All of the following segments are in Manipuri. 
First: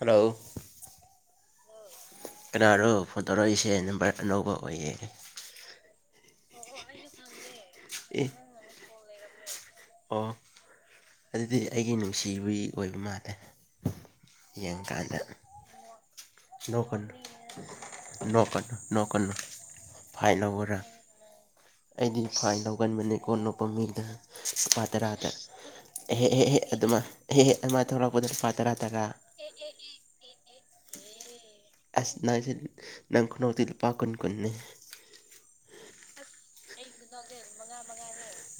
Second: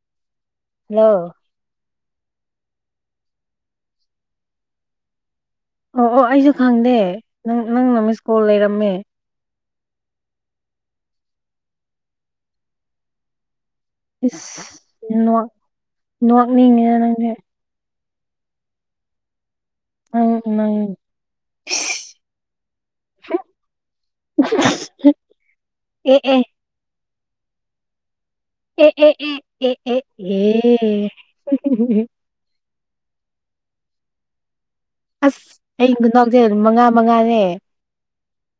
ꯍꯜꯂꯣ ꯍꯜꯂꯣ ꯀꯅꯥꯅꯣ ꯐꯣꯟ ꯇꯧꯔꯛꯏꯁꯦ ꯅꯝꯕꯔ ꯑꯅꯧꯕ ꯑꯣꯏꯌꯦ ꯑꯣ ꯑꯣ ꯑꯩꯁꯨ ꯈꯪꯗꯦ ꯅꯪ ꯅꯪꯅ ꯑꯦ ꯃꯤꯁꯀꯣꯜ ꯂꯩꯔꯝꯃꯦ ꯑꯣ ꯑꯗꯨꯗꯤ ꯑꯩꯒꯤ ꯅꯨꯡꯁꯤꯕꯒꯤ ꯑꯣꯏꯕ ꯃꯥꯜꯂꯦ ꯏꯁ ꯌꯦꯡꯀꯥꯟꯗ ꯅꯣꯛ ꯅꯣꯛꯅꯤꯡꯉꯤꯅ ꯅꯣꯛꯀꯅꯨ ꯅꯪꯗꯤ ꯅꯣꯛꯀꯅꯨ ꯅꯣꯛꯀꯅꯨ ꯅꯪ ꯐꯥꯏ ꯅꯪ ꯂꯥꯎꯑꯨꯔ ꯑꯩꯗꯤ ꯐꯥꯏꯟ ꯂꯧꯒꯟꯕꯅꯦꯀꯣ ꯅꯣꯛꯄꯥ ꯃꯤꯗ ꯂꯨꯄꯥ ꯇꯔꯥꯗ ꯑꯦ ꯍꯦ ꯍꯦ ꯑꯦ ꯍꯦ ꯑꯗꯨꯃ ꯍꯦ ꯍꯦ ꯑꯃ ꯊꯣꯛꯂꯛꯄꯗ ꯇꯔꯥ ꯇꯔꯥ ꯑꯦ ꯑꯦ ꯑꯦ ꯑꯦ ꯑꯦ ꯑꯦ ꯁꯅꯥꯏꯁꯦ ꯅꯪ ꯈꯨꯅꯣꯛꯇꯨꯗꯤ ꯂꯨꯄꯥ ꯀꯨꯟ ꯀꯨꯟꯅꯤ ꯑꯁ ꯑꯩꯒꯤ ꯈꯨꯅꯣꯛꯖꯦ ꯑꯗꯨꯝ ꯃꯉꯥ ꯃꯉꯥꯅꯦ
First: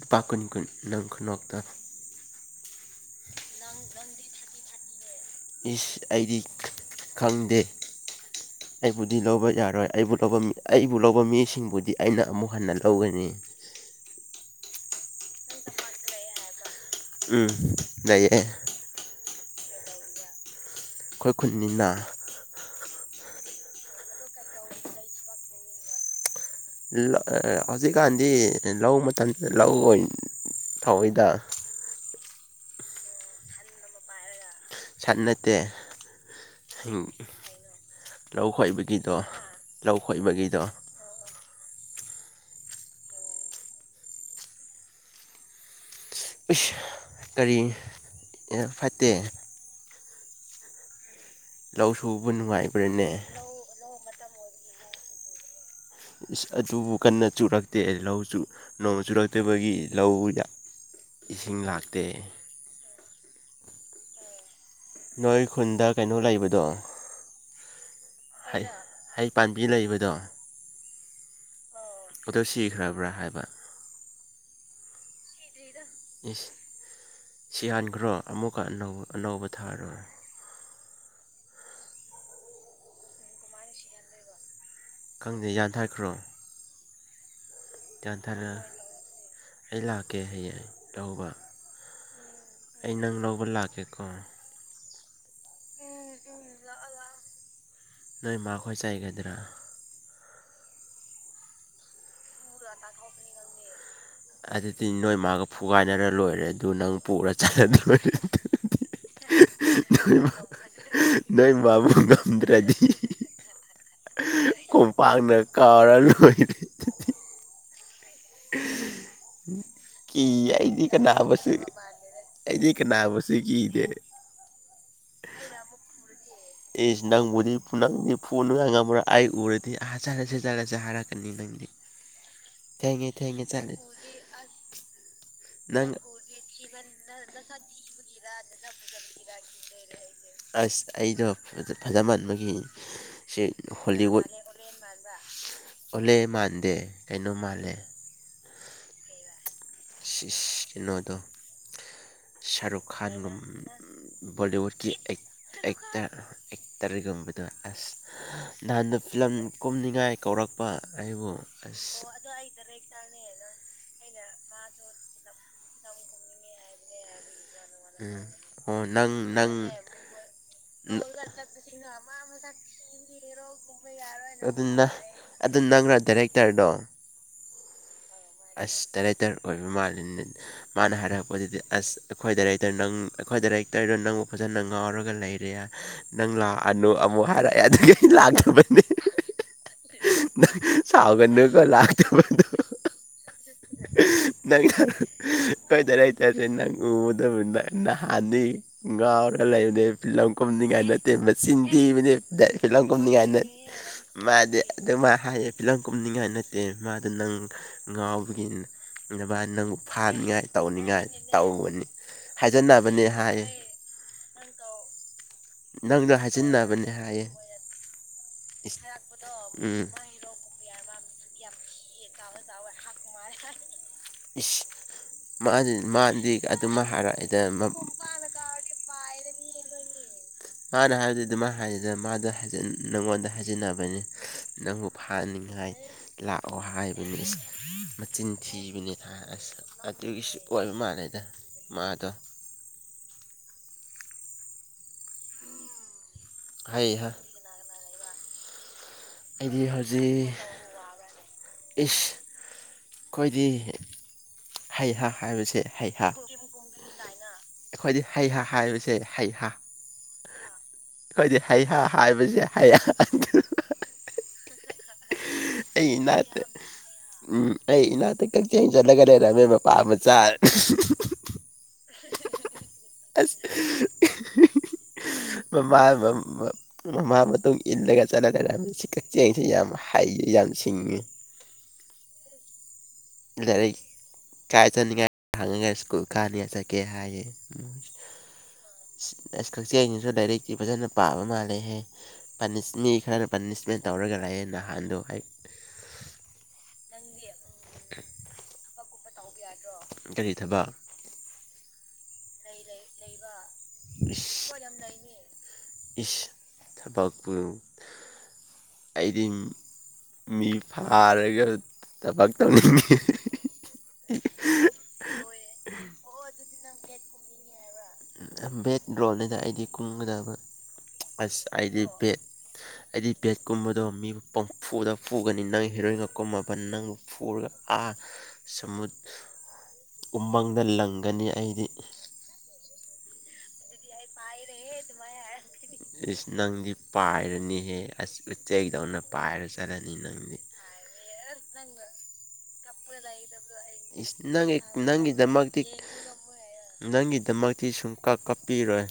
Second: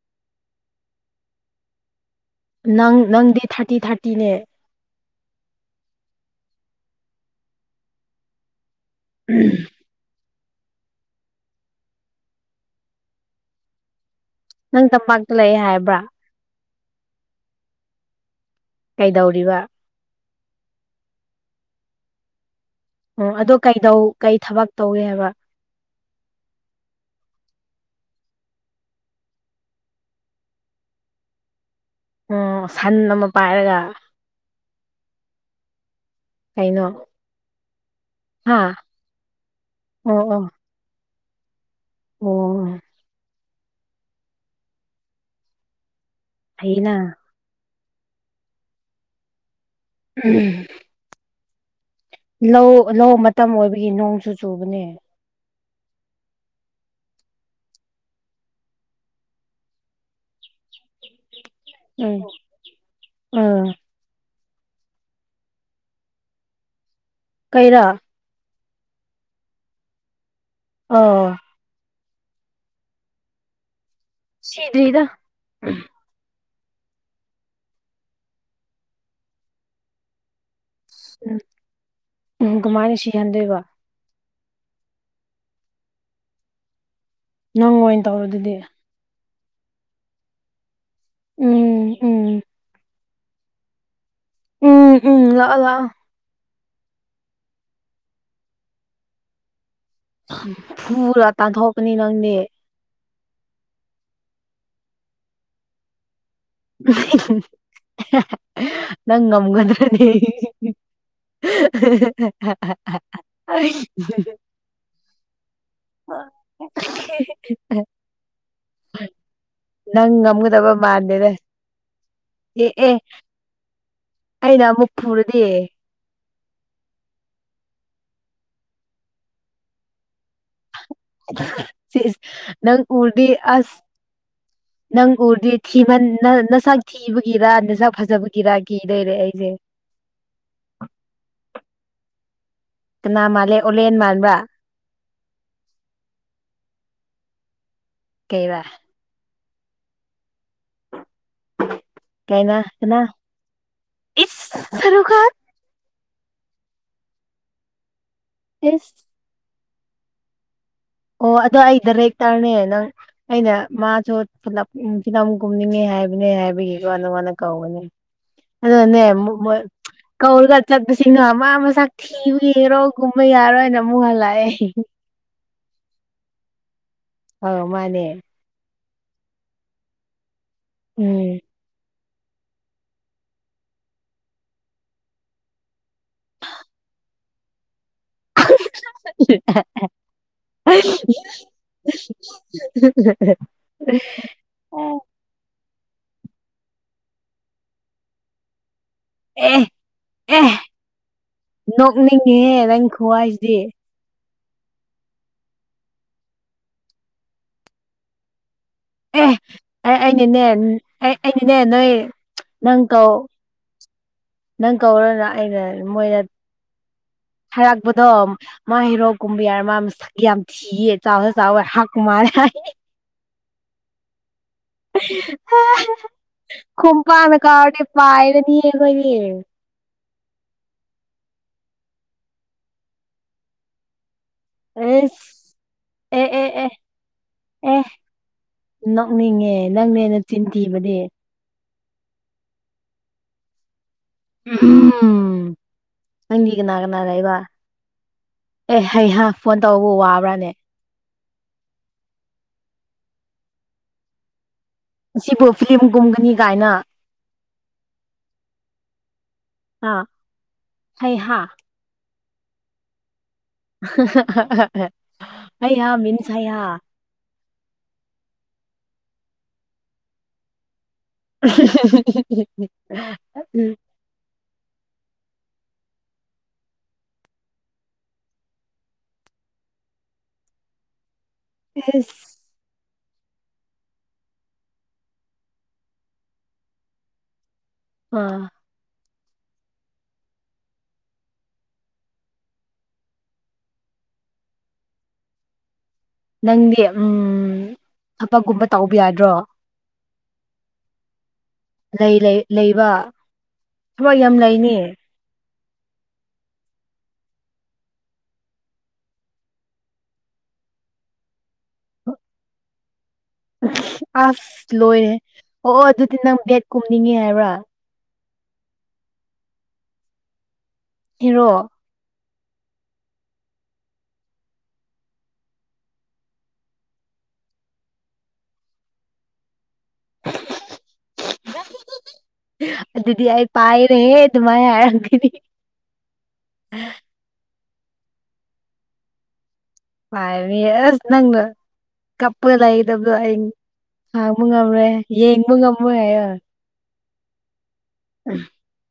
ꯂꯨꯄꯥ ꯀꯨꯟ ꯅꯪ ꯈꯨꯅꯣꯛꯇꯣ ꯅꯪ ꯅꯪꯗꯤ ꯊꯥꯔꯇꯤ ꯊꯥꯔꯇꯤꯅꯦ ꯏꯁ ꯑꯩꯗꯤ ꯈꯪꯗꯦ ꯑꯩꯕꯨꯗꯤ ꯂꯧꯕ ꯌꯥꯔꯣꯏ ꯑꯩꯕꯨ ꯂꯧꯕ ꯑꯩꯕꯨ ꯂꯧꯕ ꯃꯤꯁꯤꯡꯕꯨꯗꯤ ꯑꯩꯅ ꯑꯃꯨꯛ ꯍꯟꯅ ꯂꯧꯒꯅꯤ ꯅꯪ ꯇꯝꯄꯥꯛꯇ ꯂꯩꯑꯦ ꯍꯥꯏꯕ꯭ꯔꯥ ꯎꯝ ꯂꯩꯌꯦ ꯀꯩꯗꯧꯔꯤꯕ ꯑꯩꯈꯣꯏ ꯈꯨꯟꯅꯤꯅ ꯑꯣ ꯑꯗꯣ ꯀꯩꯗꯧ ꯀꯩ ꯊꯕꯛ ꯇꯧꯏ ꯍꯥꯏꯕ ꯍꯧꯖꯤꯛꯀꯥꯟꯗꯤ ꯂꯧ ꯃꯇꯝꯁꯤꯗ ꯂꯧ ꯑꯣꯏꯅ ꯊꯥꯎꯏꯗ ꯑꯣ ꯁꯟ ꯑꯃ ꯄꯥꯏꯔꯒ ꯁꯟ ꯅꯠꯇꯦ ꯀꯩꯅꯣ ꯂꯧ ꯍꯥ ꯈꯣꯏꯕꯒꯤꯗꯣ ꯂꯧ ꯑꯣ ꯑꯣ ꯈꯣꯏꯕꯒꯤꯗꯣ ꯑꯣ ꯏꯁ ꯐꯩꯅ ꯀꯔꯤ ꯐꯠꯇꯦ ꯎꯝ ꯂꯎ ꯁꯧꯕ ꯂꯧ ꯂꯧ ꯃꯇꯝ ꯑꯣꯏꯕꯒꯤ ꯅꯣꯡꯁꯨꯨ ꯆꯨꯕꯅꯦ ꯏꯁ ꯑꯗꯨꯕꯨ ꯀꯟꯅ ꯆꯨꯔꯛꯇꯦ ꯂꯧꯁꯨꯨ ꯅꯣꯡ ꯆꯨꯔꯛꯇꯕꯒꯤ ꯂꯧꯗ ꯏꯁꯤꯡ ꯂꯥꯛꯇꯦ ꯑꯥ ꯅꯣꯏ ꯈꯨꯟꯗ ꯀꯩꯅꯣ ꯂꯩꯕꯗꯣ ꯀꯩꯔꯥ ꯍꯩ ꯍꯩ ꯄꯥꯝꯕꯤ ꯂꯩꯕꯗꯣ ꯑꯣ ꯑꯗꯣ ꯁꯤꯈ꯭ꯔꯕ꯭ꯔꯥ ꯍꯥꯏꯕ ꯁꯤꯗꯔꯤꯗ ꯎ ꯏꯁ ꯁꯤꯍꯟꯈ꯭ꯔꯣ ꯑꯃꯨꯛꯀ ꯑꯅꯧ ꯑꯅꯧꯕ ꯊꯥꯔꯣ ꯎꯝ ꯎꯝ ꯗꯨꯃꯥꯏꯅ ꯁꯤꯍꯟꯗꯣꯏꯕ ꯈꯪꯗꯦ ꯌꯥꯟꯊꯠꯈ꯭ꯔꯣ ꯅꯪ ꯑꯣꯏꯅ ꯇꯧꯔꯣ ꯌꯥꯟꯊꯥꯔ ꯑꯗꯨꯗꯤ ꯑꯩ ꯂꯥꯛꯀꯦ ꯍꯌꯦꯡ ꯂꯧꯕ ꯎꯝ ꯎꯝ ꯑꯩ ꯅꯪ ꯂꯧꯕ ꯂꯥꯛꯀꯦꯀꯣ ꯎꯝ ꯎꯝ ꯂꯥꯛ ꯂꯥꯛꯑꯣ ꯅꯣꯏ ꯃꯥꯈꯣꯏ ꯆꯩꯥꯏꯒꯗ꯭ꯔꯥ ꯐꯔ ꯇꯥꯟꯊꯣꯛꯀꯅꯤ ꯅꯪꯗꯤ ꯑꯗꯨꯗꯤ ꯅꯣꯏ ꯃꯥꯒ ꯐꯨꯒꯥꯏꯅꯔ ꯂꯣꯏꯔꯦ ꯑꯗꯨ ꯅꯪ ꯄꯨꯔ ꯆꯠꯂꯨꯗꯕꯅꯤ ꯅꯪ ꯉꯝꯒꯗ꯭ꯔꯅꯦ ꯅꯣꯏ ꯃꯥꯕꯨ [unintelligible] ꯉꯝꯗ꯭ꯔꯗꯤ ꯈꯣꯡꯄꯥꯛꯅ ꯀꯥꯎꯔ ꯂꯣꯏꯔꯦ [unintelligible] ꯅꯪ ꯀꯤꯌꯦ ꯉꯝꯒꯗꯕ ꯑꯩꯗꯤ ꯃꯥꯟꯗꯦꯗ ꯀꯟꯅꯥꯕꯁꯦ ꯑꯦ ꯑꯩꯗꯤ ꯑꯦ ꯀꯅꯥꯕꯨꯁꯨ ꯀꯤꯗꯦ ꯑꯩꯅ ꯑꯃꯨꯛ ꯐꯩꯔꯗꯤ ꯑꯦꯁ ꯅꯪꯕꯨꯗꯤ ꯄꯨꯅꯪꯗꯤ ꯐꯣꯟ ꯑꯣꯏꯉ ꯑꯃ ꯑꯥꯏ ꯎꯔꯗꯤ ꯑꯍ ꯆꯠꯂꯁꯦ ꯆꯠꯂꯁꯦ ꯍꯢꯔꯅꯤ ꯁꯤꯁ ꯅꯪ ꯎꯔꯗꯤ ꯊꯦꯡꯉꯦ ꯆꯠꯂꯦ ꯑꯁ ꯅꯪꯒꯨꯔꯗꯤ ꯊꯤ ꯅꯪ ꯅꯁꯥꯛ ꯊꯤꯕꯒꯤꯔꯥ ꯅꯁꯥꯛ ꯐꯖꯕꯒꯤꯔꯥ ꯀꯤ ꯂꯩꯔꯦ ꯑꯩꯁꯦ ꯑꯁ ꯑꯩꯗꯣ ꯐꯖ ꯃꯥꯟꯕꯒꯤ ꯀꯅꯥ ꯁꯤ ꯃꯥꯜꯂꯦ ꯑꯣꯂꯦꯟ ꯍꯣꯂꯤꯋꯨꯠ ꯃꯥꯟꯕ꯭ꯔꯥ ꯑꯣꯜꯂꯦ ꯃꯥꯟꯗꯦ ꯀꯩꯅꯣ ꯃꯥꯜꯂꯦ ꯀꯩ ꯋꯥ ꯀꯩꯅꯣꯗꯣ ꯀꯩꯅ ꯁꯔꯨꯛ ꯀꯅꯥ ꯈꯥꯟ ꯒꯨꯝ ꯏꯁ ꯕꯣꯂꯤꯋꯨꯗꯀꯤ ꯑꯦꯛ ꯁꯔꯨꯈꯥꯟ ꯑꯦꯛꯇꯔ ꯑꯦꯛꯇꯔꯒꯨꯝꯕꯗꯣ ꯑꯁ ꯅꯍꯥꯟꯅ ꯏꯁ ꯐꯤꯂꯝ ꯀꯨꯝꯅꯤꯡꯉꯥꯏ ꯀꯧꯔꯛꯄ ꯑꯣ ꯑꯩꯕꯨ ꯑꯗꯣ ꯑꯩ ꯑꯁ ꯗꯔꯦꯛ ꯇꯔꯅꯦ ꯅꯪ ꯑꯩꯅ ꯃꯥꯁꯨ ꯐꯂꯞ ꯐꯤꯂꯝ ꯀꯨꯝꯅꯤꯡꯉꯦ ꯍꯥꯏꯕꯅꯦ ꯍꯥꯏꯕꯒꯤꯀꯣ ꯅꯉꯣꯟꯗ ꯀꯧꯒꯅꯤ ꯎꯝ ꯑꯣ ꯑꯗꯨꯅꯦ ꯅꯪ ꯃꯨꯛ ꯅꯪ ꯃꯣꯢ ꯀꯧꯔꯒ ꯆꯠꯄꯁꯤꯡꯅꯣ ꯑꯃ ꯃꯁꯛ ꯊꯤꯕ ꯒꯥ ꯍꯦꯔꯣꯒꯨꯝꯕ ꯌꯥꯔꯣꯏ ꯍꯥꯏꯅ ꯑꯗꯨꯅ ꯑꯗꯨ ꯅꯪꯔ ꯗꯥꯏꯔꯦꯛꯇꯔꯗꯣ ꯑ ꯃꯥꯅꯦ ꯑꯁ ꯗꯥꯏꯔꯦꯛꯇꯔ ꯑꯣꯏꯕ ꯃꯥꯜꯂꯤꯅꯤ ꯃꯥꯅ ꯎꯝ ꯍꯥꯏꯔꯛꯄꯗꯨꯗꯤ ꯑꯁ ꯑꯩꯈꯣꯏ ꯗꯥꯏꯔꯦꯛꯇꯔ ꯅꯪ ꯑꯩꯈꯣꯏ ꯗꯥꯏꯔꯦꯛꯇꯔꯗꯨ ꯅꯪꯕꯨ ꯐꯖꯅ ꯉꯥꯎꯔꯒ ꯂꯩꯔꯦ ꯅꯪ ꯂꯥꯛꯑꯅꯨ ꯑꯃꯨꯛ ꯍꯥꯏꯔꯛꯑꯦ ꯑꯗꯨꯒꯤ ꯂꯥꯛꯇ꯭ꯔꯕꯅꯤ ꯅꯪ ꯁꯥꯎꯒꯅꯨ ꯀꯣ ꯂꯥꯛꯇꯕꯗꯨ ꯅꯪ ꯌꯥ ꯍꯣꯏ ꯗꯥꯢꯔꯦꯛꯇꯔ ꯅꯪ ꯎꯗꯕꯅꯤ ꯅꯍꯥꯟꯗꯤ ꯉꯥꯎꯔꯒ ꯑꯦ ꯂꯩꯕꯅꯦ ꯐꯤꯂꯝ ꯑꯦ ꯀꯨꯝꯅꯤꯡꯉꯥꯏ ꯅꯠꯇꯦ ꯃꯆꯤꯟ ꯊꯤꯕꯅꯦ ꯅꯣꯛꯅꯤꯡꯉꯦꯍꯦ ꯐꯤꯂꯝ ꯅꯪ ꯀꯨꯝꯅꯤꯡꯉꯥꯏꯗ [unintelligible] [inaudible] ꯃꯥꯗꯤ ꯑꯗꯨ ꯃꯥꯢ ꯍꯥꯏꯌꯦ ꯐꯤꯂꯝ ꯀꯨꯝꯅꯤꯡꯉꯥꯏ ꯅꯠꯇꯦ ꯃꯥꯗꯣ ꯅꯪ ꯉꯥꯎꯕꯒꯤ ꯑꯦ ꯚꯥꯏ ꯅꯪꯕꯨ ꯑꯩ ꯑꯩꯅꯅꯦ ꯐꯥꯅꯤꯡꯉꯥꯏ ꯇꯧꯅꯤꯡꯉꯥꯏ ꯑꯩ ꯑꯩꯅꯅꯦ ꯇꯧꯅꯤ ꯅꯣꯏ ꯅꯪ ꯍꯥꯏꯖꯅꯕꯅꯤ ꯀꯧ ꯍꯥꯏꯌꯦ ꯅꯪ ꯀꯧꯔ ꯂꯥꯛꯑꯦꯅꯦ ꯃꯣꯏꯅ ꯖꯤꯟ ꯅꯕꯅꯦ ꯍꯌꯦ ꯍꯥꯏꯔꯥꯛꯄꯗꯣ ꯃꯥ ꯍꯩꯔꯣꯛ ꯀꯨꯝꯕꯤꯌꯥꯔ ꯃꯥ ꯎꯝ ꯌꯥꯝ ꯊꯤꯌꯦ ꯆꯥꯎꯁꯨ ꯆꯥꯎꯋꯦ ꯍꯥꯛ ꯃꯥꯂꯦ ꯍꯥꯏꯌꯦ [unintelligible] ꯃꯥꯗꯤ ꯃꯥꯗꯤ ꯑꯗꯨꯃꯥꯏ ꯈꯣꯡꯄꯛꯅ ꯍꯥꯏꯔꯛꯏꯗ ꯀꯥꯎꯔꯗꯤ ꯄꯥꯏꯔꯅꯤ ꯊꯤꯕꯒꯤ ꯃꯥꯅ ꯍꯥꯏꯕꯗꯨ ꯑꯗꯨꯃ ꯍꯥꯏꯗꯦꯗ ꯃꯥꯗ ꯅꯉꯣꯟꯗ ꯍꯥꯏꯖꯤꯟꯅꯕꯅꯤ ꯅꯪꯕꯨ ꯑꯁ ꯐꯅꯤꯡꯉꯥꯏ ꯑꯦ ꯑꯦ ꯂꯥꯛꯑꯣ ꯑꯦ ꯍꯥꯏꯕꯅꯤ ꯑꯦ ꯃꯆꯤꯟ ꯊꯤ ꯃꯤꯅꯤꯠ ꯊꯥ ꯅꯣꯛꯅꯤꯡꯉꯦ ꯑꯁ ꯅꯪꯅꯦ ꯑꯗꯨꯒꯤꯁꯨ ꯅꯆꯤꯟ ꯑꯣꯏꯕ ꯊꯤꯕꯗꯤ ꯃꯥꯜꯂꯦꯗ ꯃꯥꯗꯣ ꯎꯝ ꯅꯪꯗꯤ ꯀꯅꯥ ꯍꯩ ꯀꯅꯥ ꯍꯥ ꯂꯩꯕ ꯑꯦ ꯍꯩꯍꯥ ꯐꯣꯟ ꯑꯩꯗꯤ ꯇꯧꯕꯧ ꯍꯧꯖꯤꯛ ꯋꯥꯕ꯭ꯔꯥꯅꯦ ꯏꯁ ꯑꯩꯈꯣꯏꯗꯤ ꯍꯩꯍꯥ ꯁꯤꯕꯨ ꯍꯥꯏꯕꯁꯦ ꯐꯤꯂꯝ ꯍꯩꯍꯥ ꯀꯨꯝꯒꯅꯤ ꯀꯥꯏꯅ ꯑꯩꯈꯣꯏꯗꯤ ꯍꯩꯍꯥ ꯍꯥꯏꯕꯁꯦ ꯍꯩꯍ ꯑꯥ ꯑꯩꯏꯗꯤ ꯍꯩꯍꯥ ꯍꯩꯍ ꯍꯥꯏꯕꯁꯦ ꯍꯩꯍꯥ [unintelligible] ꯑꯩꯌꯥ ꯑꯩꯅꯠꯇꯦ ꯃꯤꯟꯁꯌꯥ ꯎꯝ ꯑꯩ ꯏꯅꯥꯛꯇꯛ ꯀꯛꯆꯤꯡ ꯆꯠꯂꯒ ꯂꯩꯔꯝꯃꯦ ꯃꯄꯥ ꯑꯃ ꯆꯥꯔꯦ ꯑꯁ [unintelligible] ꯃꯃꯥ ꯃꯃꯥ ꯃꯇꯨꯡ ꯏꯜꯂꯒ ꯆꯠꯂꯒꯂꯩꯔꯝꯃꯤ ꯁꯤ ꯀꯛꯆꯦꯡꯁꯤ ꯌꯥꯝꯃ ꯍꯩ ꯌꯥꯝ ꯁꯤꯡꯉꯤ ꯑꯦꯁ ꯂꯥꯏꯔꯤꯛ ꯀꯥꯏ ꯆꯠꯅꯤꯡꯉꯥꯏ ꯍꯪꯉꯒ ꯁ꯭ꯀꯨꯜ ꯀꯥꯅꯤꯡꯉꯥꯏ ꯆꯠꯀꯦ ꯍꯥꯏꯌꯦ ꯑꯥ [unintelligible] [inaudible] ꯀꯛꯆꯦ ꯑꯩꯅꯁꯨ ꯗꯥꯏꯔꯦꯛꯀꯤꯤ ꯐꯖꯅ ꯄꯥꯕ ꯃꯥꯜꯂꯦꯍꯦ ꯄꯥꯅꯤꯁꯃꯤ ꯈꯔꯅ ꯄꯥꯅꯤꯁꯃꯦꯟ ꯇꯧꯔꯒ ꯂꯥꯛꯑꯌꯦꯦ ꯅꯍꯥꯟꯗꯣ ꯍ [inaudible] [unintelligible] ꯅꯪꯗꯤ ꯎ ꯑꯕꯛꯀꯨꯝꯕ ꯇꯥꯎꯕ ꯌꯥꯗ꯭ꯔꯣ ꯀꯔꯤ ꯊꯕ ꯂꯩ ꯂꯩ ꯂꯩꯕ ꯊꯕꯛ ꯌꯥꯝ ꯏꯁ ꯂꯩꯅꯤ ꯏꯁ ꯍꯥꯏꯕꯥꯛꯄ ꯑꯩꯗꯤ ꯃꯤ ꯐꯥꯔꯒ ꯊꯕꯛ ꯇꯧꯅꯤꯡꯉꯤ ꯑꯁ ꯂꯣꯏꯔꯦ ꯑꯣ ꯑꯣ ꯑꯗꯨꯗꯤ ꯅꯪ ꯒꯦꯠ ꯀꯨꯝꯅꯤꯡꯉꯦ ꯍꯥꯏꯕ꯭ꯔꯥ ꯕꯦꯠ ꯗ꯭ꯔꯣꯅꯤꯗ ꯑꯩꯗꯤ ꯀꯨꯡꯒꯗꯕ ꯍꯦꯔꯣ ꯑꯁ ꯑꯩꯗꯤ ꯕꯦꯠ ꯑꯩꯗꯤ ꯕꯦꯠꯀꯨꯝꯕꯗꯣ ꯃꯤꯕꯨ ꯄꯐꯨꯗ ꯄꯨꯒꯅꯤ ꯅꯪ ꯍꯦꯔꯣꯏꯟꯒ ꯀꯨꯝꯃꯕ ꯅꯪꯕꯨ ꯐꯨꯔꯒ ꯑꯥ ꯁꯨ ꯎꯃꯪꯗ ꯂꯪꯒꯅꯤ ꯑꯩꯗꯤ ꯑꯗꯨꯗꯤ ꯑꯩ ꯄꯥꯏꯔꯦ ꯑꯗꯨꯃꯥꯏꯅ ꯍꯥꯏꯔꯗꯤ ꯏꯁ ꯅꯪꯗꯤ ꯄꯥꯏꯔꯅꯤꯍꯦ ꯑꯁ ꯎꯆꯦꯛꯗꯧꯅ ꯄꯥꯏꯔ ꯆꯠꯂꯅꯤ ꯅꯪꯗꯤ ꯁ ꯅ ꯀꯄꯗꯗꯕ ꯏꯁ ꯍꯥꯡꯕ ꯅꯪꯒꯤ ꯉꯝ꯭ꯔꯦ ꯌꯦꯡꯕꯥ ꯅꯪꯒꯤꯗꯃꯛꯇꯤ ꯉꯝꯔꯣꯏ ꯍꯥꯏꯌꯣ ꯅꯪꯒꯤꯗꯃꯛꯇꯤ ꯁꯨꯡꯀꯞ ꯀꯞꯄꯤꯔꯣꯏ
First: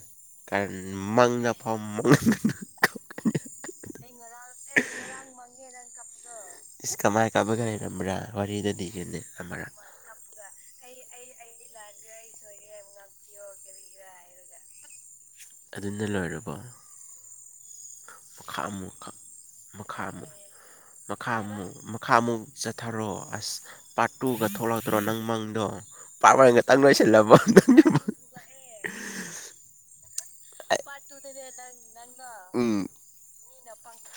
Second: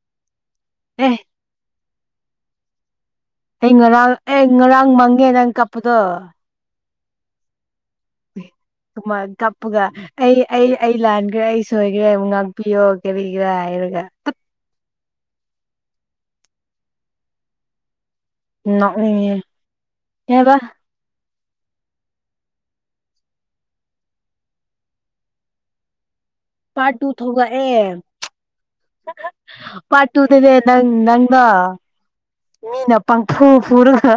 ꯑꯦ ꯃꯪꯗ ꯐꯥꯎ ꯃꯪꯍ ꯑꯩ ꯉꯔꯥꯡ ꯑꯦ ꯉꯔꯥꯡ ꯃꯥꯡꯉꯦ ꯅꯪ ꯀꯥꯞꯄꯗꯣ ꯏꯁ ꯀꯃꯥꯏ ꯀꯥꯕꯒ ꯂꯩꯔꯝꯕ꯭ꯔꯥ ꯋꯥꯔꯤꯗꯣ ꯊꯃ ꯂꯤꯒꯦꯅꯦ ꯑꯃꯔꯛ ꯀꯄꯒ [inaudible] ꯑꯩ ꯑꯩ ꯑꯩ ꯂꯥꯟꯒꯔꯦ ꯑꯩ ꯁꯣꯏꯒꯔꯦ ꯑꯃꯨꯛ ꯉꯥꯛꯄꯤꯌꯣ ꯀꯔꯤꯒꯔꯥ ꯍꯥꯏꯔꯒ ꯇꯨꯠ ꯑꯗꯨꯅ ꯂꯣꯏꯔꯕꯣ ꯃꯈꯥ ꯑꯃꯨꯛ ꯅꯅꯤ ꯃꯈꯥ ꯑꯃꯨꯛ ꯍꯦꯕ ꯃꯈꯥ ꯑꯃꯨꯛ ꯃꯈꯥ ꯑꯃꯨꯛ ꯆꯠꯊꯔꯣ ꯑꯁ ꯄꯥꯔꯠ ꯇꯨꯒ ꯊꯣꯛꯂꯥꯎꯗ꯭ꯔꯣ ꯅꯪ ꯃꯪꯗꯣ ꯄꯥꯔꯠ ꯋꯥꯟꯒ ꯇꯪ ꯂꯣꯏꯁꯤꯜꯂꯕꯪ ꯄꯥꯠ ꯇꯨꯗꯥꯅꯦ ꯅꯪ ꯅꯪꯅ ꯎꯝ ꯃꯤꯅ ꯄꯥꯡꯊꯣꯛ ꯄꯨꯔꯒ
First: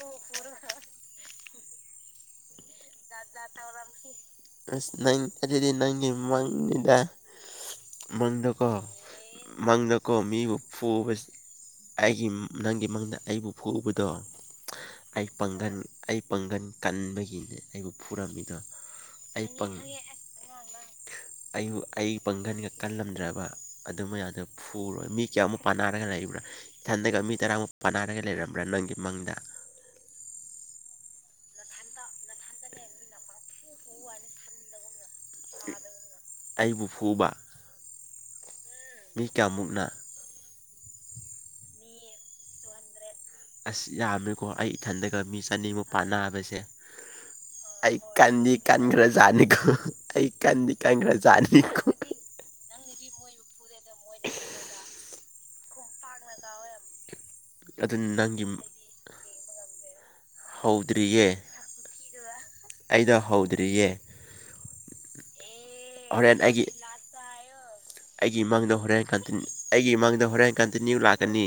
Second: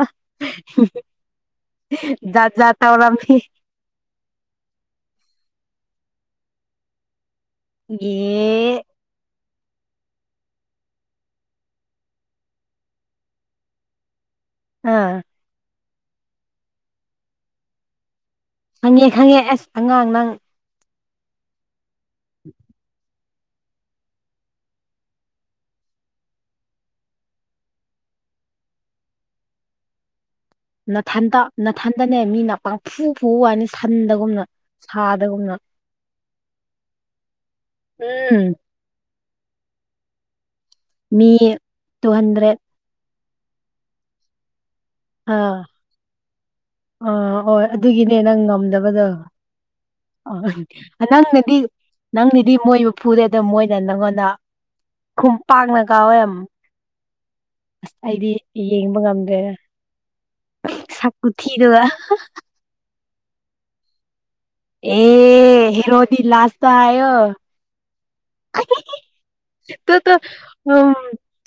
ꯌꯥ ꯇꯕꯔ ꯑ ꯊꯥꯔꯇꯗꯤ ꯅꯥꯏꯟꯒꯤ ꯃꯃꯥꯡꯅꯤꯗ ꯃꯥꯡꯗꯀꯣ ꯑꯦ ꯃꯪꯗꯀꯣ ꯃꯤꯕꯨ ꯐꯨꯕ ꯑꯩꯒꯤ ꯅꯪꯒꯤ ꯃꯪꯗ ꯑꯩꯕꯨ ꯐꯨꯎꯕꯗꯣ ꯑꯥ [unintelligible] [inaudible] ꯄꯥꯡꯒꯜ ꯑꯩ ꯄꯥꯡꯒꯟ ꯀꯟꯕꯒꯤꯅꯦ ꯑꯩꯕꯨ ꯐꯨꯔꯝꯃꯤꯗꯣ ꯈꯪꯉꯦ ꯈꯪꯉꯦ ꯑꯩ ꯑꯁ ꯄꯪ ꯑꯉꯥꯡ ꯅꯪ ꯑꯩꯕꯨ ꯑꯩ ꯄꯥꯡꯒꯟꯒ ꯀꯜꯂꯝꯗ꯭ꯔꯕ ꯑꯗꯨꯝꯕ ꯌꯥꯗ ꯐꯨꯔꯣꯏ ꯃꯤ ꯀꯌꯥꯃꯨꯛ ꯄꯥꯟꯅꯔꯒ ꯂꯩꯕ꯭ꯔꯥ ꯏꯊꯟꯗꯒ ꯃꯤ ꯇꯔꯥꯃꯨꯛ ꯄꯅꯥꯔꯒ ꯂꯩꯔꯝꯕ꯭ꯔꯥ ꯅꯪꯒꯤ ꯃꯥꯡꯗ ꯅꯥꯊꯟꯗ ꯅꯥꯊꯟꯗꯅꯦ ꯃꯤꯅ ꯄꯐꯨ ꯐꯨ ꯍꯥꯏꯅꯤ ꯁꯟꯗꯒꯨꯝꯅ ꯁꯥꯗꯒꯨꯝꯅ ꯑꯩꯕꯨ ꯐꯨꯕ ꯎꯝ [inaudible] ꯃꯤ ꯀꯌꯥꯃꯨꯛꯅ ꯃꯤ ꯇꯨ ꯍꯟꯗ꯭ꯔꯦꯠ ꯑꯁ ꯌꯥꯝꯃꯦꯀꯣ ꯑꯩ ꯏꯊꯟꯗꯒ ꯃꯤ ꯑꯥ ꯆꯅꯤꯃꯨꯛ ꯄꯥꯟ ꯅꯥꯕꯁꯦ ꯑꯥ ꯍꯣꯏ ꯑꯩ ꯑꯗꯨꯒꯤꯅꯦ ꯅꯪ ꯀꯥꯟꯗꯤ ꯀꯥꯟꯈ꯭ꯔ ꯉꯝꯗꯕꯗꯣ ꯥꯅꯤꯀꯣ ꯑꯩ ꯀꯥꯟꯗꯤ ꯀꯥꯟꯈ꯭ꯔ ꯥꯅꯤꯀꯣ ꯅꯪꯅꯤꯗꯤ ꯃꯣꯏꯕꯨ ꯐꯨꯔꯦ ꯑꯗꯣ ꯃꯣꯏꯅ ꯅꯪꯉꯣꯟꯗ ꯈꯨꯝ ꯄꯥꯡꯅ ꯀꯥꯎꯋꯦ ꯑꯗꯨ ꯑꯁ ꯑꯩꯗꯤ ꯅꯪꯒꯤ ꯌꯦꯡꯕ ꯉꯝꯗ꯭ꯔꯦ ꯁꯛ ꯍꯧꯗ꯭ꯔꯤꯌꯦ ꯀꯨꯊꯤꯗꯨꯒ ꯑꯩꯗ ꯍꯧꯗ꯭ꯔꯤꯌꯦ ꯑꯦ ꯍꯦꯔꯣꯗꯤ ꯍꯣꯔꯦꯟ ꯑꯩꯒꯤ ꯂꯥꯥꯁꯇ ꯑꯣ [inaudible] ꯑꯩꯒꯤ ꯏ ꯃꯃꯥꯡꯗ ꯍꯣꯔꯦꯟ ꯑꯩꯒꯤ ꯇꯨ ꯇꯨ ꯏꯃꯥꯡꯗ ꯍꯣꯔꯦꯟ ꯎꯝ ꯀꯟꯇꯤꯅ꯭ꯌꯨ ꯂꯥꯛꯀꯅꯤ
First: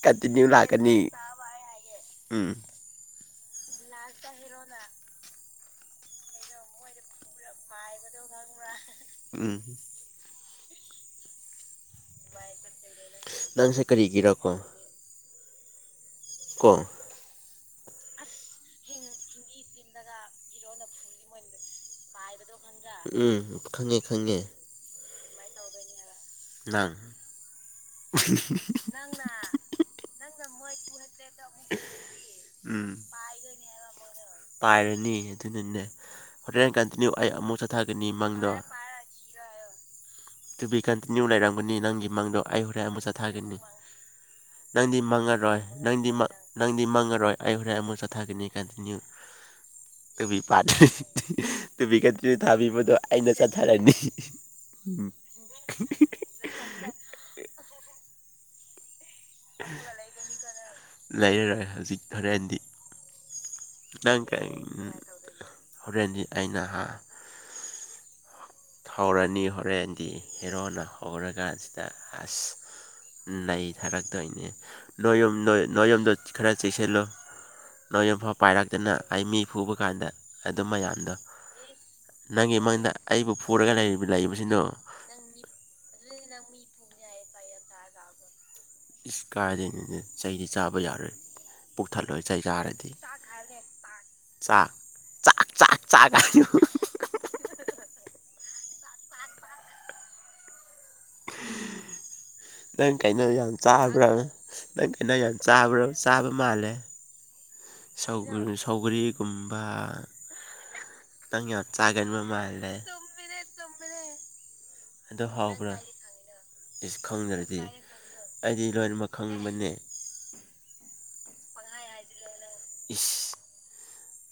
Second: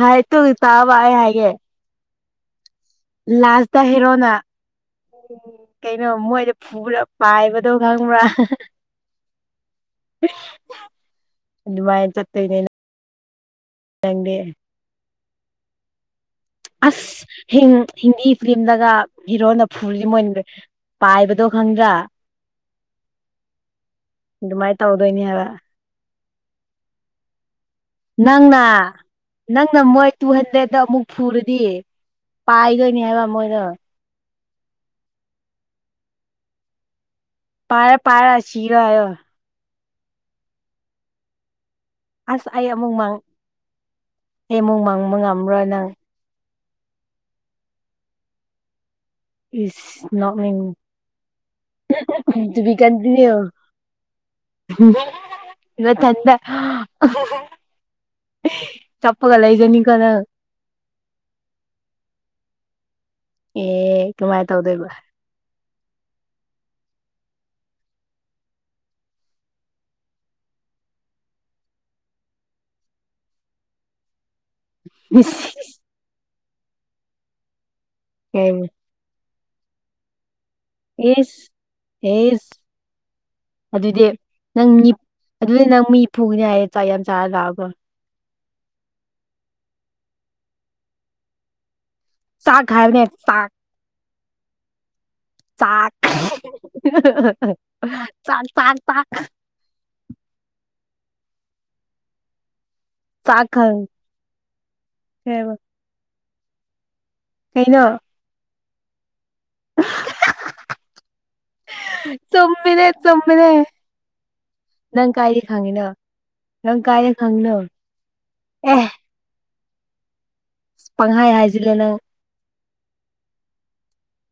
ꯍꯥꯏ ꯇꯨ ꯀꯇꯤꯅꯌꯨ ꯇꯥꯕ ꯂꯥꯛꯀꯅꯤ ꯑꯩ ꯎꯝ ꯂꯥꯁꯗ ꯍꯦꯔꯣꯅꯥ ꯎꯝ ꯀꯩꯅꯣ ꯃꯣꯏꯗꯣ ꯐꯨꯂꯞ ꯄꯥꯏꯕꯗꯣ ꯈꯪꯕ꯭ꯔꯥ ꯎꯝ ꯑꯗꯨꯃꯥꯏꯅ ꯆꯠꯇꯣꯏꯅꯦꯅ ꯅꯪꯁꯦ ꯀꯔꯤꯒꯤꯔꯀꯣ ꯀꯣ ꯍꯤꯡ ꯍꯤꯟꯗꯤ ꯐꯤꯂꯝꯗꯒ ꯍꯤꯔꯣꯅ ꯐꯨꯔꯖꯤ ꯃꯣꯏꯅ ꯄꯥꯏꯕꯗꯣ ꯈꯪꯗ꯭ꯔꯥ ꯎꯝ ꯈꯪꯉꯦ ꯈꯪꯉꯦ ꯑꯗꯨꯃꯥꯏ ꯇꯧꯗꯣꯏꯅꯤ ꯍꯥꯏꯕ ꯅꯪ ꯅꯪꯅ ꯅꯪꯅ ꯃꯣꯏ ꯇꯨ ꯍꯟꯗ꯭ꯔꯦꯇ ꯑꯃꯨꯛ ꯐꯨꯔꯗꯤ ꯎꯝ ꯄꯥꯏꯗꯣꯏꯅꯤ ꯍꯥꯏꯕ ꯃꯣꯏꯗꯣ ꯄꯥꯏꯔꯅꯤ ꯑꯗꯨꯅꯅꯦ ꯍꯣꯔꯦꯟ ꯀꯟꯇꯤꯅ꯭ꯌꯨ ꯑꯩ ꯑꯃꯨꯛ ꯆꯠꯊꯒꯅꯤ ꯃꯪꯗꯣ ꯇꯥꯏꯌꯣ ꯇꯨꯕꯤ ꯀꯟꯇꯤꯅꯤꯌꯨ ꯂꯩꯔꯥꯝꯒꯅꯤ ꯅꯪꯒꯤ ꯃꯪꯗꯣ ꯑꯩ ꯍꯣꯔꯦꯟ ꯑꯃꯨꯛ ꯆꯥꯊꯒꯅꯤ ꯑꯩ ꯑꯃꯨꯛ ꯅꯪꯗꯤ ꯃꯥꯡꯕ ꯃꯥꯡꯉꯔꯣꯏ ꯉꯝꯔꯣꯏ ꯅꯪ ꯅꯪꯗꯤ ꯅꯪꯗꯤ ꯃꯪꯉꯔꯣꯏ ꯑꯩ ꯍꯨꯔꯦꯟ ꯑꯃꯨꯛ ꯆꯊꯥꯒꯅꯤ ꯀꯥꯟꯇꯤꯅꯌꯨ ꯏꯁ ꯇꯨꯕꯤ ꯄꯥꯠ ꯅꯣꯛꯅꯤꯡꯉꯤ ꯊꯤ ꯇꯨꯕꯤ ꯀꯟꯇꯤꯅꯌꯨ ꯊꯥꯕꯤꯕꯗꯣ ꯑꯩꯅ ꯆꯠꯊꯔꯅꯤ ꯐꯪꯗꯦ ꯅꯊꯟꯗ ꯆꯞꯄꯒ ꯂꯩꯖꯅꯤꯀꯣ ꯅꯪ ꯂꯩꯔꯔꯣꯏ ꯍꯧꯖꯤꯛ ꯍꯣꯔꯦꯟꯗꯤ ꯑꯦ ꯅꯪ ꯀꯃꯥꯏ ꯀꯩ ꯎꯝ ꯇꯧꯗꯣꯏꯕ ꯍꯣꯔꯦꯟꯗꯤ ꯑꯩꯅ ꯍꯥ ꯍꯧꯔꯅꯤ ꯍꯣꯔꯦꯟꯗꯤ ꯍꯦꯔꯣꯅ ꯍꯧꯔꯀꯥꯟꯁꯤꯗ ꯑꯁ ꯅꯩꯊꯥꯔꯛꯇꯣꯏꯅꯦ ꯅꯣꯏꯌꯨꯝꯗꯣ ꯏꯁ ꯅꯣꯏꯌꯨꯝꯗꯣ ꯈꯔ ꯆꯦꯛꯁꯤꯜꯂꯨ ꯅꯣꯏ ꯌꯨꯝꯐꯥꯎ ꯄꯥꯏꯔꯛꯇꯅ ꯑꯩ ꯃꯤ ꯐꯨꯕ ꯀꯥꯟꯗ ꯑꯗꯨ ꯃꯌꯥꯝꯗꯣ ꯏꯁ ꯑꯦꯁ ꯅꯪꯒꯤ ꯃꯪꯗ ꯑꯩꯕꯨ ꯐꯨꯔꯒ ꯑꯗꯨꯗꯤ ꯂꯩꯔꯤꯕ ꯂꯩꯕꯁꯤꯅꯣ ꯅꯪ ꯃꯤ ꯑꯗꯨꯗꯤ ꯅꯪ ꯃꯤꯐꯨꯒꯤꯅꯤ ꯍꯥꯏꯌꯦ ꯆꯥꯛ ꯌꯥꯝ ꯆꯥꯔ ꯂꯥꯛꯑꯕꯣ ꯏꯁ ꯀꯥꯏꯗꯩꯅꯤꯅꯦ ꯆꯩꯗꯤ ꯆꯥꯕ ꯌꯥꯔꯣꯏ ꯄꯨꯊꯜꯂꯣꯏ ꯆꯩ ꯆꯥꯛ ꯆꯥꯔꯗꯤ ꯍꯥꯏꯕꯅꯦ ꯆꯥꯛ ꯍꯥꯏꯕꯅꯦ ꯆꯥꯛ ꯆꯥꯛ ꯆꯥꯛ ꯆꯥꯛ ꯍꯥꯏꯌꯣ ꯆꯥꯛ ꯇꯥꯛ ꯇꯥꯛ ꯅꯪ ꯀꯩꯅꯣ ꯆꯥꯛ ꯌꯥꯝ ꯈꯪꯈ꯭ꯔꯦꯕ ꯆꯥꯕ꯭ꯔꯥ ꯅꯪ ꯀꯩꯅꯣ ꯌꯥꯝ ꯆꯥꯕ꯭ꯔꯣ ꯆꯥꯕ ꯃꯥꯜꯂꯦ ꯀꯩꯅꯣ ꯇꯧꯒꯅꯨ ꯁꯧꯒꯔꯤꯒꯨꯝꯕ ꯅꯪ ꯌꯥꯝ ꯆꯥꯒꯟꯕ ꯃꯥꯜꯂꯦ ꯆꯨꯝꯃꯦꯅꯦ ꯅꯪ ꯑꯗꯣ ꯀꯥꯏꯗꯤ ꯍꯥꯎꯕ꯭ꯔꯥ ꯈꯪꯉꯤꯅꯣ ꯅꯪ ꯏꯁ ꯀꯥꯏꯅ ꯈꯪꯅꯣ ꯈꯪꯗ꯭ꯔꯗꯤ ꯑꯩꯗꯤ ꯑꯦ ꯂꯣꯏꯅꯃꯛ ꯈꯪꯕꯅꯦ ꯄꯪꯍꯥꯏ ꯍꯥꯏꯖꯤꯜꯂꯦ ꯅꯪ ꯏꯁ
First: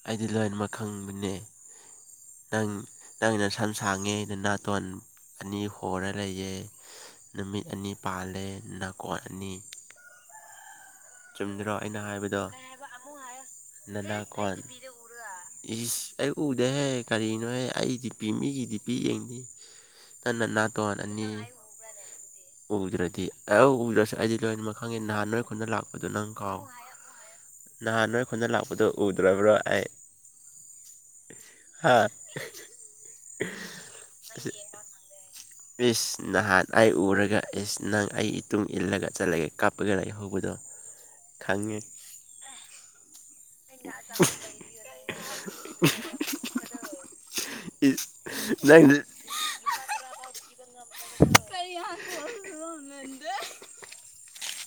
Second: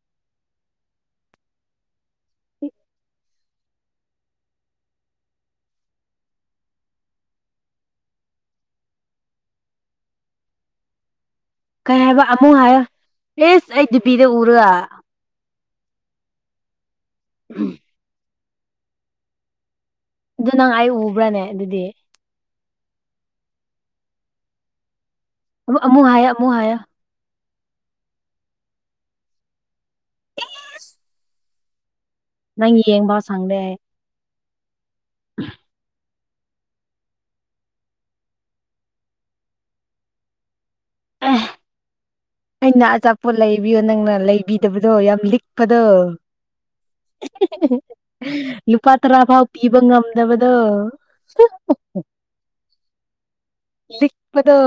ꯑꯩꯗꯤ ꯂꯣꯏꯅꯃꯛ ꯈꯪꯕꯅꯦ ꯅꯪ ꯅꯪꯒꯤ ꯅꯁꯝ ꯁꯥꯡꯉꯦ ꯅꯅꯥꯇꯣꯟ ꯑꯅꯤ ꯍꯣꯔ ꯂꯩꯑꯦ ꯅꯨꯃꯤꯠ ꯑꯅꯤ ꯄꯥꯜꯂꯦ ꯅꯥꯀꯣꯟ ꯑꯅꯤ ꯆꯨꯝꯗ꯭ꯔꯣ ꯀꯩ ꯑꯩꯅ ꯍꯥꯏꯕ ꯍꯥꯏꯕꯗꯣ ꯑꯃꯨꯛ ꯍꯥꯏꯌꯣ ꯏꯁ ꯑꯩ ꯗꯨꯄꯤꯗ ꯅꯅꯥꯀꯣꯟ ꯎꯔꯒ ꯏꯁ ꯑꯩ ꯎꯗꯦꯍꯦ ꯀꯔꯤꯅꯣꯍꯦ ꯑꯩ ꯗꯤꯄꯤ ꯃꯤꯒꯤ ꯗꯤꯄꯤ ꯌꯦꯡꯅꯤ ꯅꯪ ꯅꯅꯥꯇꯣꯟ ꯑꯅꯤ ꯗꯨꯗꯤ ꯎꯗ꯭ꯔꯗꯤ ꯑꯦ ꯑꯧ ꯎꯗꯔꯁꯨ ꯑꯩꯗꯤ ꯂꯣꯏꯅꯃꯛ ꯈꯪꯉꯦ ꯅꯍꯥꯟ ꯅꯣꯏ ꯈꯨꯟꯗ ꯑꯃꯨꯛ ꯑꯃꯨꯛ ꯂꯥꯛꯄꯗꯣ ꯍꯥꯏꯌꯣ ꯅꯪ ꯑꯃꯨꯛ ꯀꯥꯎ ꯍꯥꯏꯌꯣ ꯅꯍꯥꯟ ꯅꯣꯏ ꯈꯨꯟꯗ ꯂꯥꯛꯄꯗꯣ ꯎꯗ꯭ꯔꯕ꯭ꯔꯣ ꯑꯩ ꯍꯥ ꯅꯪ ꯌꯦꯡꯕꯥ ꯁꯪꯗꯦ ꯑꯁꯤ [unintelligible] ꯏꯁ ꯅꯍꯥꯟ ꯑꯩ ꯎꯔꯒ ꯏꯁ ꯅꯪ ꯑꯩ ꯏꯇꯨꯡ ꯏꯜꯂꯒ ꯆꯠꯂꯒꯦ ꯀꯥꯞꯄꯒ ꯂꯩ ꯍꯧꯕꯗꯣ [inaudible] ꯈꯪꯉꯤ ꯑꯩꯅ ꯑꯆꯥꯄꯣꯠ ꯂꯩꯕꯤꯌꯣ ꯅꯪꯅ ꯂꯩꯕꯤꯗꯕꯗꯣ ꯌꯥꯝ ꯂꯤꯛꯄꯗꯣ ꯏꯁ ꯂꯨꯄꯥꯇꯔꯚꯕ ꯄꯤꯕ ꯉꯝꯗꯕꯗꯣ ꯛꯄꯗꯣ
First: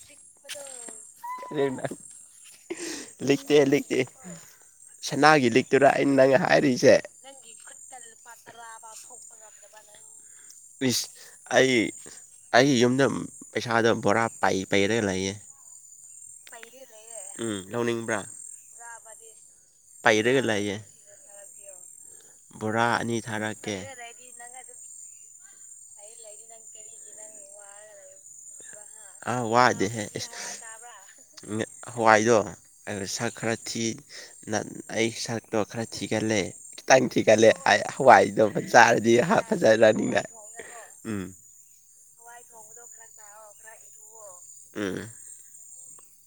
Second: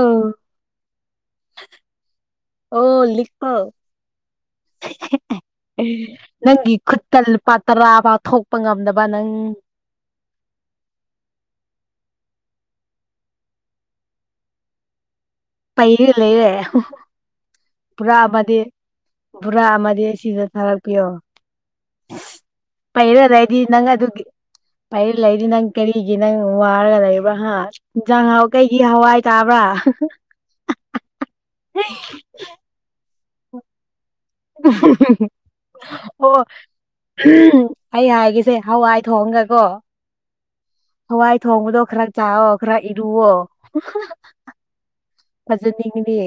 ꯀ ꯑꯣ ꯂꯤꯛꯄ ꯂꯈꯇ ꯂꯇ ꯁꯅꯥꯒꯤ ꯂꯤꯛꯇꯔꯥ ꯑꯩꯅ ꯅꯪ ꯍꯥꯏꯔꯤꯁꯦ ꯄꯥ ꯇꯔꯥꯐꯥꯎ ꯊꯣꯛꯄ ꯉꯝꯗꯕ ꯅꯪ ꯄꯁ ꯑꯩ ꯑꯩꯒꯤ ꯌꯨꯝꯗ ꯄꯩꯁꯥꯗ ꯕꯣꯔꯥ ꯄꯩꯔꯒ ꯂꯩꯌꯦ ꯄꯩꯔ ꯂꯩꯔꯦ ꯎꯝ ꯂꯧꯅꯤ ꯄꯨꯔꯥ ꯑꯃꯗꯤ ꯄꯨꯔꯥ ꯑꯃꯗꯤ ꯄꯩꯔꯒ ꯁꯤꯗ ꯂꯩꯌꯦ ꯊꯥꯔꯛꯄꯤꯣ [inaudible] ꯕꯣꯔꯥ ꯑꯅꯤ ꯄꯩꯔꯗ ꯍꯥꯏꯗ ꯊꯥꯔꯛꯀꯦ ꯅꯪ ꯑꯗꯨ ꯄꯥꯏꯔ ꯂꯩꯗꯤ ꯅꯪ ꯀꯔꯤꯒꯤ ꯅꯪ ꯋꯥꯔꯒ ꯂꯩꯕ꯭ꯔꯥ ꯍꯥ ꯏꯟꯖꯥꯡ ꯑꯍꯥꯎ ꯀꯩꯒꯤ ꯍꯋꯥꯏ ꯑꯥ ꯆꯥꯕ꯭ꯔꯥ ꯋꯥꯗꯦꯍꯦ ꯣꯡ ꯁꯀ꯭ꯔꯥꯇꯤ ꯅ ꯑꯩ ꯁꯛꯇꯣ ꯈꯔ ꯑꯣ ꯊꯤꯒꯠꯂꯦ ꯈꯤꯇꯪ ꯊꯤꯒꯠꯂꯦ ꯑꯩ ꯍꯋꯥꯏꯗꯣ ꯍꯥꯏꯒꯦꯁꯦ ꯍꯋꯥꯏ ꯆꯥꯔꯗꯤ ꯊꯣꯡꯉꯒꯀꯣ ꯐꯖꯥꯏ ꯔꯥꯅꯤꯉꯥꯏ ꯎꯝ ꯍꯋꯥꯏ ꯊꯣꯡꯕꯗꯣ ꯈꯔ ꯆꯥꯑꯣ ꯈꯔ ꯏꯔꯨꯑꯣꯣ ꯎꯝ ꯐꯖꯅꯤꯡꯉꯥꯗꯤ